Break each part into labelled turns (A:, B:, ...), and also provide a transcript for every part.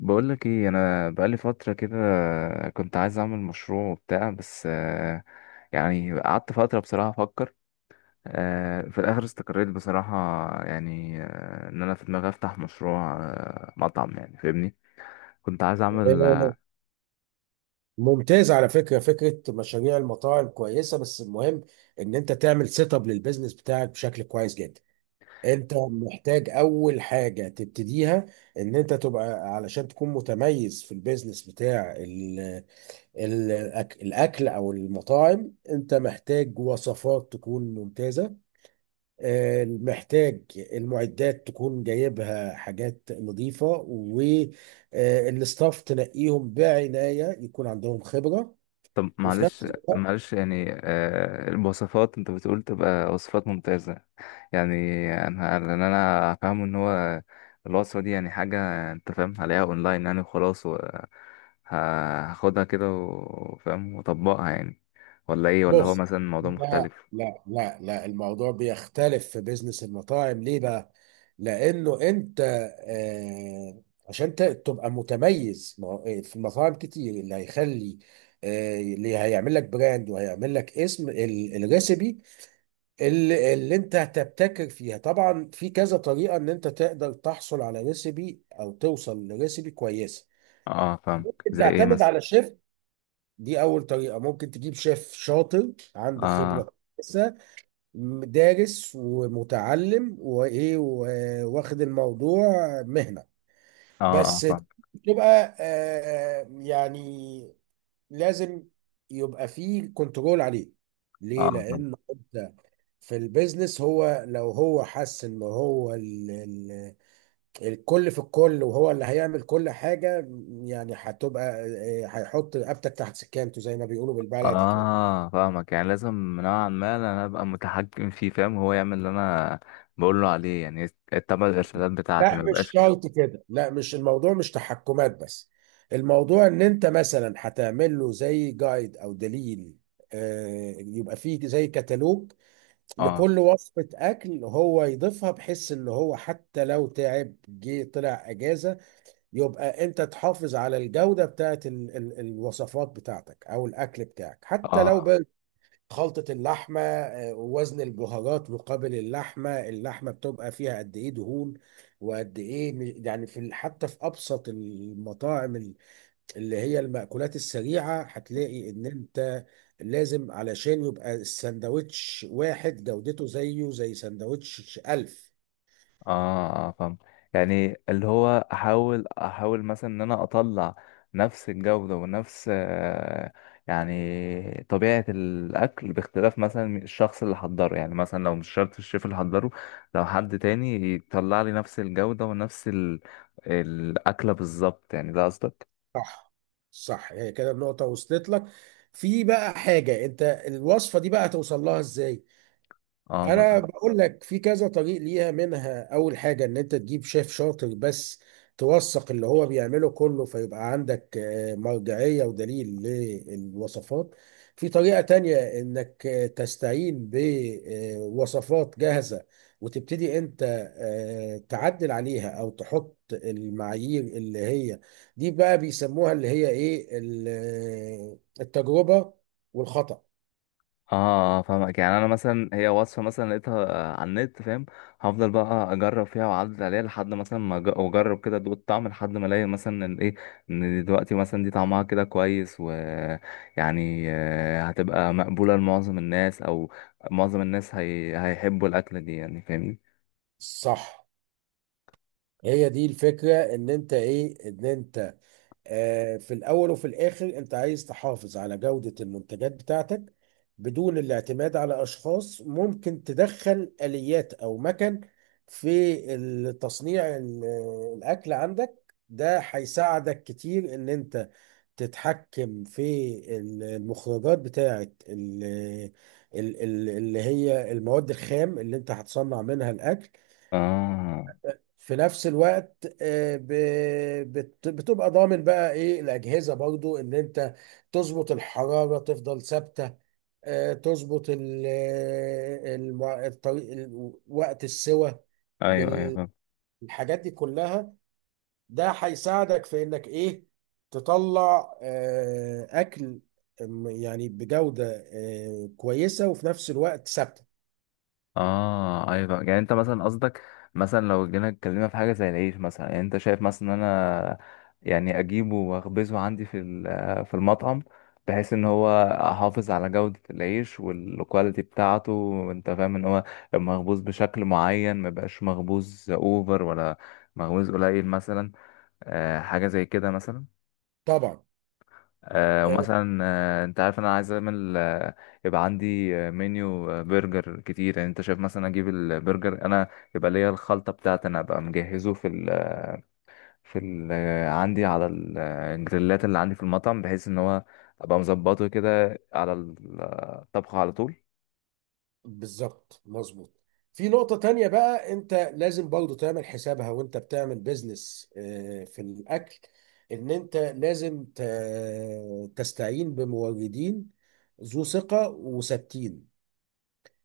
A: بقولك ايه؟ انا بقالي فترة كده كنت عايز اعمل مشروع وبتاع، بس يعني قعدت فترة بصراحة افكر. في الاخر استقريت بصراحة، يعني ان انا في دماغي افتح مشروع، مطعم، يعني فاهمني. كنت عايز اعمل
B: آه، ممتاز. على فكرة فكرة مشاريع المطاعم كويسة، بس المهم ان انت تعمل سيت اب للبيزنس بتاعك بشكل كويس جدا. انت محتاج اول حاجة تبتديها ان انت تبقى، علشان تكون متميز في البيزنس بتاع ال الاكل او المطاعم، انت محتاج وصفات تكون ممتازة. محتاج المعدات تكون جايبها حاجات نظيفة، والستاف تنقيهم بعناية يكون عندهم خبرة.
A: طب
B: وفي
A: معلش
B: نفس الوقت،
A: معلش، يعني الوصفات انت بتقول تبقى وصفات ممتازة. يعني انا، لان انا فاهم ان هو الوصفه دي يعني حاجه، انت فاهم، هلاقيها اونلاين يعني وخلاص، و ه- هاخدها كده وفاهم واطبقها يعني. ولا ايه؟ ولا هو
B: بص.
A: مثلا موضوع
B: لا
A: مختلف؟
B: لا لا لا، الموضوع بيختلف في بيزنس المطاعم، ليه بقى؟ لأنه أنت عشان تبقى متميز. ما هو- آه، في المطاعم كتير اللي هيخلي، اللي هيعمل لك براند وهيعمل لك اسم الريسبي اللي انت هتبتكر فيها. طبعا في كذا طريقة ان انت تقدر تحصل على ريسيبي او توصل لريسيبي كويسة.
A: اه، فاهم.
B: انت
A: زي ايه
B: تعتمد
A: مثلا؟
B: على شيف، دي اول طريقة. ممكن تجيب شيف شاطر عنده
A: اه
B: خبرة كويسة، دارس ومتعلم وايه واخد الموضوع مهنة.
A: اه
B: بس
A: اه، فاهم.
B: تبقى يعني لازم يبقى فيه كنترول عليه. ليه؟
A: اه، فاهم.
B: لان انت في البيزنس، هو لو هو حس ان هو ال الكل في الكل وهو اللي هيعمل كل حاجة، يعني هتبقى، هيحط رقبتك تحت سكانته زي ما بيقولوا بالبلدي كده.
A: اه، فاهمك. يعني لازم نوعا ما انا ابقى متحكم فيه، فاهم هو يعمل اللي انا بقول له عليه يعني، يتبع الارشادات بتاعتي
B: لا،
A: ما
B: مش
A: يبقاش.
B: شرط كده، لا، مش الموضوع مش تحكمات بس. الموضوع ان انت مثلا هتعمل له زي جايد او دليل، يبقى فيه زي كتالوج
A: اه
B: لكل وصفة أكل هو يضيفها، بحيث إن هو حتى لو تعب جه طلع أجازة، يبقى انت تحافظ على الجودة بتاعت ال الوصفات بتاعتك او الاكل بتاعك. حتى لو
A: اه
B: بقى خلطة اللحمة، ووزن البهارات مقابل اللحمة، اللحمة بتبقى فيها قد ايه دهون، وقد ايه، يعني في حتى في ابسط المطاعم، اللي هي المأكولات السريعة، هتلاقي ان انت لازم، علشان يبقى السندوتش واحد جودته زيه زي سندوتش ألف.
A: اه اه، فاهم. يعني اللي هو احاول مثلا ان انا اطلع نفس الجودة ونفس يعني طبيعة الاكل، باختلاف مثلا الشخص اللي حضره. يعني مثلا لو مش شرط الشيف اللي حضره، لو حد تاني يطلع لي نفس الجودة ونفس الاكلة بالظبط، يعني ده قصدك؟
B: صح، صح، هي كده النقطة وصلت لك. في بقى حاجة انت، الوصفة دي بقى هتوصل لها ازاي؟ انا
A: اه
B: بقول لك في كذا طريق ليها، منها اول حاجه ان انت تجيب شيف شاطر، بس توثق اللي هو بيعمله كله، فيبقى عندك مرجعيه ودليل للوصفات. في طريقه تانية انك تستعين بوصفات جاهزه وتبتدي انت تعدل عليها او تحط المعايير اللي هي، دي بقى بيسموها اللي هي ايه، التجربه والخطأ.
A: اه، فاهمك. يعني انا مثلا هي وصفه مثلا لقيتها على النت، فاهم؟ هفضل بقى اجرب فيها واعدل عليها لحد مثلا ما واجرب كده ادوق الطعم لحد ما الاقي مثلا ان ايه، ان دلوقتي مثلا دي طعمها كده كويس ويعني هتبقى مقبوله لمعظم الناس، او معظم الناس هيحبوا الاكله دي، يعني فاهمني؟
B: صح، هي دي الفكرة، ان انت ايه، ان انت في الاول وفي الاخر انت عايز تحافظ على جودة المنتجات بتاعتك بدون الاعتماد على اشخاص. ممكن تدخل اليات او مكن في تصنيع الاكل عندك، ده هيساعدك كتير ان انت تتحكم في المخرجات بتاعت اللي هي المواد الخام اللي انت هتصنع منها الاكل.
A: اه
B: في نفس الوقت بتبقى ضامن بقى ايه الاجهزه برضو، ان انت تظبط الحراره تفضل ثابته، تظبط الطريق، وقت السوى،
A: ايوه ايوه، فاهم.
B: بالحاجات دي كلها. ده هيساعدك في انك ايه، تطلع اكل يعني بجوده كويسه وفي نفس الوقت ثابته.
A: اه ايوه، يعني انت مثلا قصدك، مثلا لو جينا اتكلمنا في حاجه زي العيش مثلا، يعني انت شايف مثلا ان انا يعني اجيبه واخبزه عندي في المطعم، بحيث ان هو احافظ على جوده العيش والكواليتي بتاعته، وانت فاهم ان هو مخبوز بشكل معين، ما يبقاش مخبوز اوفر، ولا مخبوز قليل مثلا. حاجه زي كده مثلا.
B: طبعا. آه،
A: ومثلا انت عارف انا عايز اعمل يبقى عندي منيو برجر كتير. يعني انت شايف مثلا اجيب البرجر انا، يبقى ليا الخلطه بتاعتي انا، ابقى مجهزه في ال في ال آه، عندي على الجريلات اللي عندي في المطعم، بحيث ان هو ابقى مظبطه كده على الطبخه على طول.
B: بالظبط، مظبوط. في نقطة تانية بقى، انت لازم برضو تعمل حسابها وانت بتعمل بيزنس في الأكل، ان انت لازم تستعين بموردين ذو ثقة وثابتين.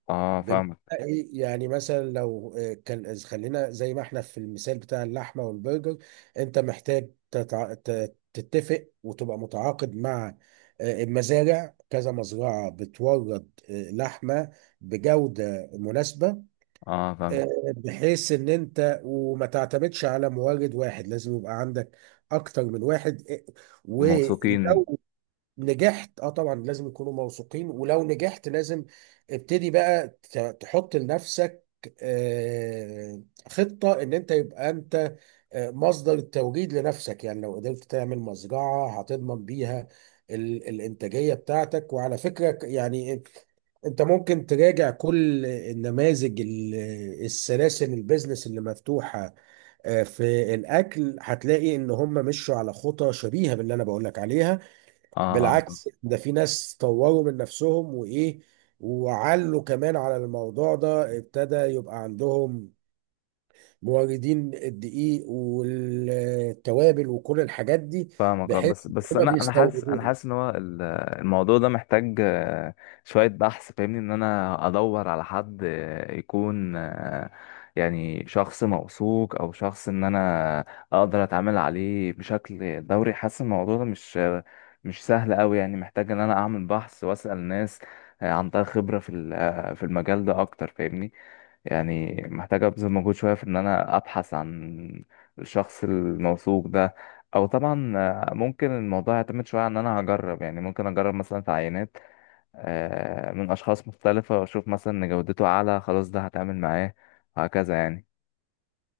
A: اه،
B: بمعنى
A: فاهمك.
B: ايه؟ يعني مثلا لو خلينا زي ما احنا في المثال بتاع اللحمه والبرجر، انت محتاج تتفق وتبقى متعاقد مع المزارع، كذا مزرعه بتورد لحمه بجوده مناسبه.
A: اه، فاهم.
B: آه، بحيث ان انت وما تعتمدش على مورد واحد، لازم يبقى عندك اكتر من واحد.
A: موثوقين.
B: ولو نجحت، اه طبعا لازم يكونوا موثوقين، ولو نجحت لازم ابتدي بقى تحط لنفسك آه، خطة ان انت يبقى انت مصدر التوجيد لنفسك. يعني لو قدرت تعمل مزرعة هتضمن بيها الانتاجية بتاعتك. وعلى فكرة، يعني انت ممكن تراجع كل النماذج، السلاسل البيزنس اللي مفتوحة في الاكل، هتلاقي ان هم مشوا على خطى شبيهة باللي انا بقولك عليها.
A: اه، آه، آه.
B: بالعكس، ده في ناس طوروا من نفسهم وايه، وعلوا كمان على الموضوع ده، ابتدى يبقى عندهم موردين الدقيق والتوابل وكل الحاجات دي،
A: فاهمك. اه
B: بحيث
A: بس
B: كنا
A: انا انا حاسس انا
B: بيستوردوها.
A: حاسس ان هو الموضوع ده محتاج شويه بحث، فاهمني. ان انا ادور على حد يكون يعني شخص موثوق، او شخص ان انا اقدر اتعامل عليه بشكل دوري. حاسس الموضوع ده مش سهل قوي، يعني محتاج ان انا اعمل بحث واسال ناس عندها خبره في ال- آه، في المجال ده اكتر، فاهمني. يعني محتاج ابذل مجهود شويه في ان انا ابحث عن الشخص الموثوق ده. او طبعا ممكن الموضوع يعتمد شويه عن ان انا هجرب. يعني ممكن اجرب مثلا في عينات من اشخاص مختلفه، واشوف مثلا ان جودته اعلى، خلاص ده هتعامل معاه، وهكذا يعني.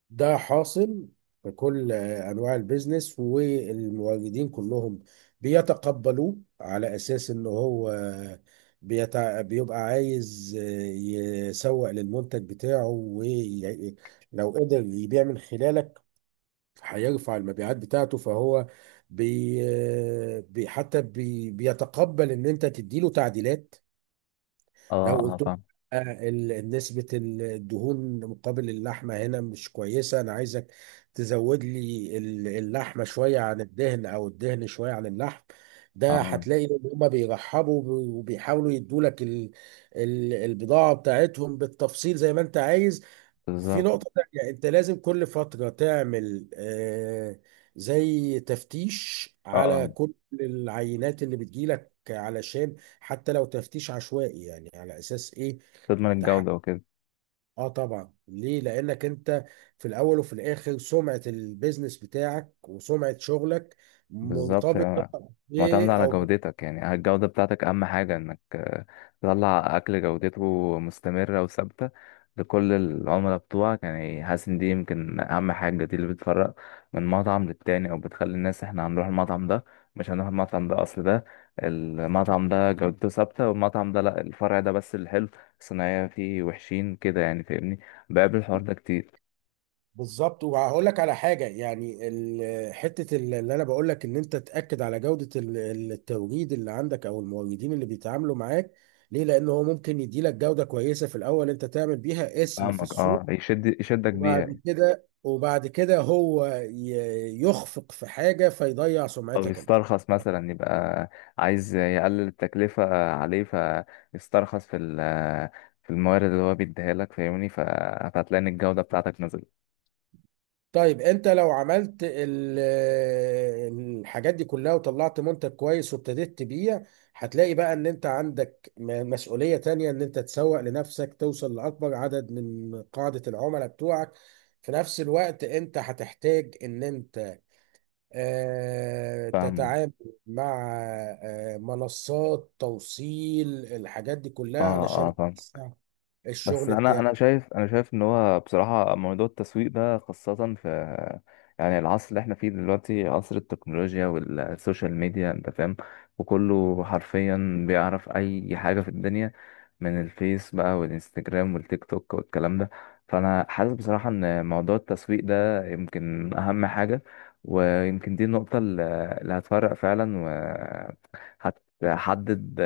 B: ده حاصل في كل انواع البيزنس، والمواجدين كلهم بيتقبلوه على اساس ان هو بيبقى عايز يسوق للمنتج بتاعه، ولو قدر يبيع من خلالك هيرفع المبيعات بتاعته، فهو بي... حتى بيتقبل ان انت تديله تعديلات.
A: اه
B: لو
A: اه،
B: قلت لهم
A: فاهم.
B: نسبة الدهون مقابل اللحمة هنا مش كويسة، أنا عايزك تزود لي اللحمة شوية عن الدهن أو الدهن شوية عن اللحم، ده
A: اه،
B: هتلاقي إن هما بيرحبوا وبيحاولوا يدولك البضاعة بتاعتهم بالتفصيل زي ما أنت عايز. في
A: بالظبط.
B: نقطة تانية يعني أنت لازم كل فترة تعمل زي تفتيش
A: اه،
B: على كل العينات اللي بتجيلك، علشان حتى لو تفتيش عشوائي، يعني على أساس إيه،
A: تضمن الجوده
B: تحقق.
A: وكده.
B: آه طبعا. ليه؟ لأنك أنت في الأول وفي الآخر، سمعة البيزنس بتاعك وسمعة شغلك
A: بالظبط،
B: مرتبطة
A: يعني معتمد
B: ب-
A: على
B: أو
A: جودتك، يعني الجودة بتاعتك أهم حاجة، إنك تطلع أكل جودته مستمرة وثابتة لكل العملاء بتوعك. يعني حاسس إن دي يمكن أهم حاجة، دي اللي بتفرق من مطعم للتاني، أو بتخلي الناس إحنا هنروح المطعم ده، مش هنروح المطعم ده، أصل ده المطعم ده جودته ثابتة، والمطعم ده لأ، الفرع ده بس اللي حلو، الصناعية فيه وحشين كده، يعني فاهمني. بقابل الحوار ده كتير.
B: بالظبط. وهقول لك على حاجه، يعني حته اللي انا بقول لك ان انت تاكد على جوده التوريد اللي عندك او الموردين اللي بيتعاملوا معاك، ليه؟ لان هو ممكن يدي لك جوده كويسه في الاول، انت تعمل بيها اسم في
A: فاهمك، اه،
B: السوق،
A: يشدك
B: وبعد
A: بيها.
B: كده وبعد كده هو يخفق في حاجه فيضيع
A: او
B: سمعتك انت.
A: يسترخص مثلا، يبقى عايز يقلل التكلفة عليه، فيسترخص في الموارد اللي هو بيديها لك، فاهمني. فهتلاقي ان الجودة بتاعتك نزلت.
B: طيب، انت لو عملت الحاجات دي كلها وطلعت منتج كويس وابتديت تبيع، هتلاقي بقى ان انت عندك مسؤولية تانية، ان انت تسوق لنفسك، توصل لأكبر عدد من قاعدة العملاء بتوعك. في نفس الوقت انت هتحتاج ان انت
A: فاهمه.
B: تتعامل مع منصات توصيل، الحاجات دي كلها
A: اه
B: علشان
A: اه
B: تسع
A: بس
B: الشغل
A: انا انا
B: بتاعك.
A: شايف انا شايف ان هو بصراحه موضوع التسويق ده، خاصه في، يعني، العصر اللي احنا فيه دلوقتي، عصر التكنولوجيا والسوشيال ميديا، انت فاهم، وكله حرفيا بيعرف اي حاجه في الدنيا، من الفيس بقى، والانستجرام، والتيك توك، والكلام ده. فانا حاسس بصراحه ان موضوع التسويق ده يمكن اهم حاجه، ويمكن دي النقطه اللي هتفرق فعلا، وهتحدد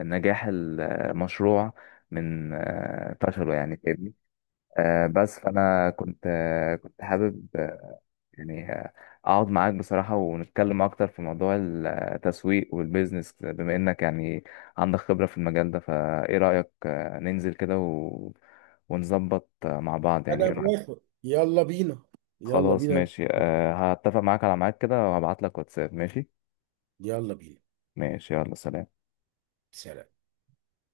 A: نجاح المشروع من فشله، يعني فاهمني. بس فانا كنت كنت حابب يعني اقعد معاك بصراحة، ونتكلم اكتر في موضوع التسويق والبيزنس، بما انك يعني عندك خبرة في المجال ده. فايه رأيك ننزل كده ونظبط مع بعض، يعني
B: انا
A: ايه رأيك؟
B: موافق، يلا بينا، يلا
A: خلاص
B: بينا،
A: ماشي، هتفق معاك على ميعاد كده، وهبعت لك واتساب. ماشي.
B: يلا بينا،
A: ماشي يلا، سلام.
B: سلام.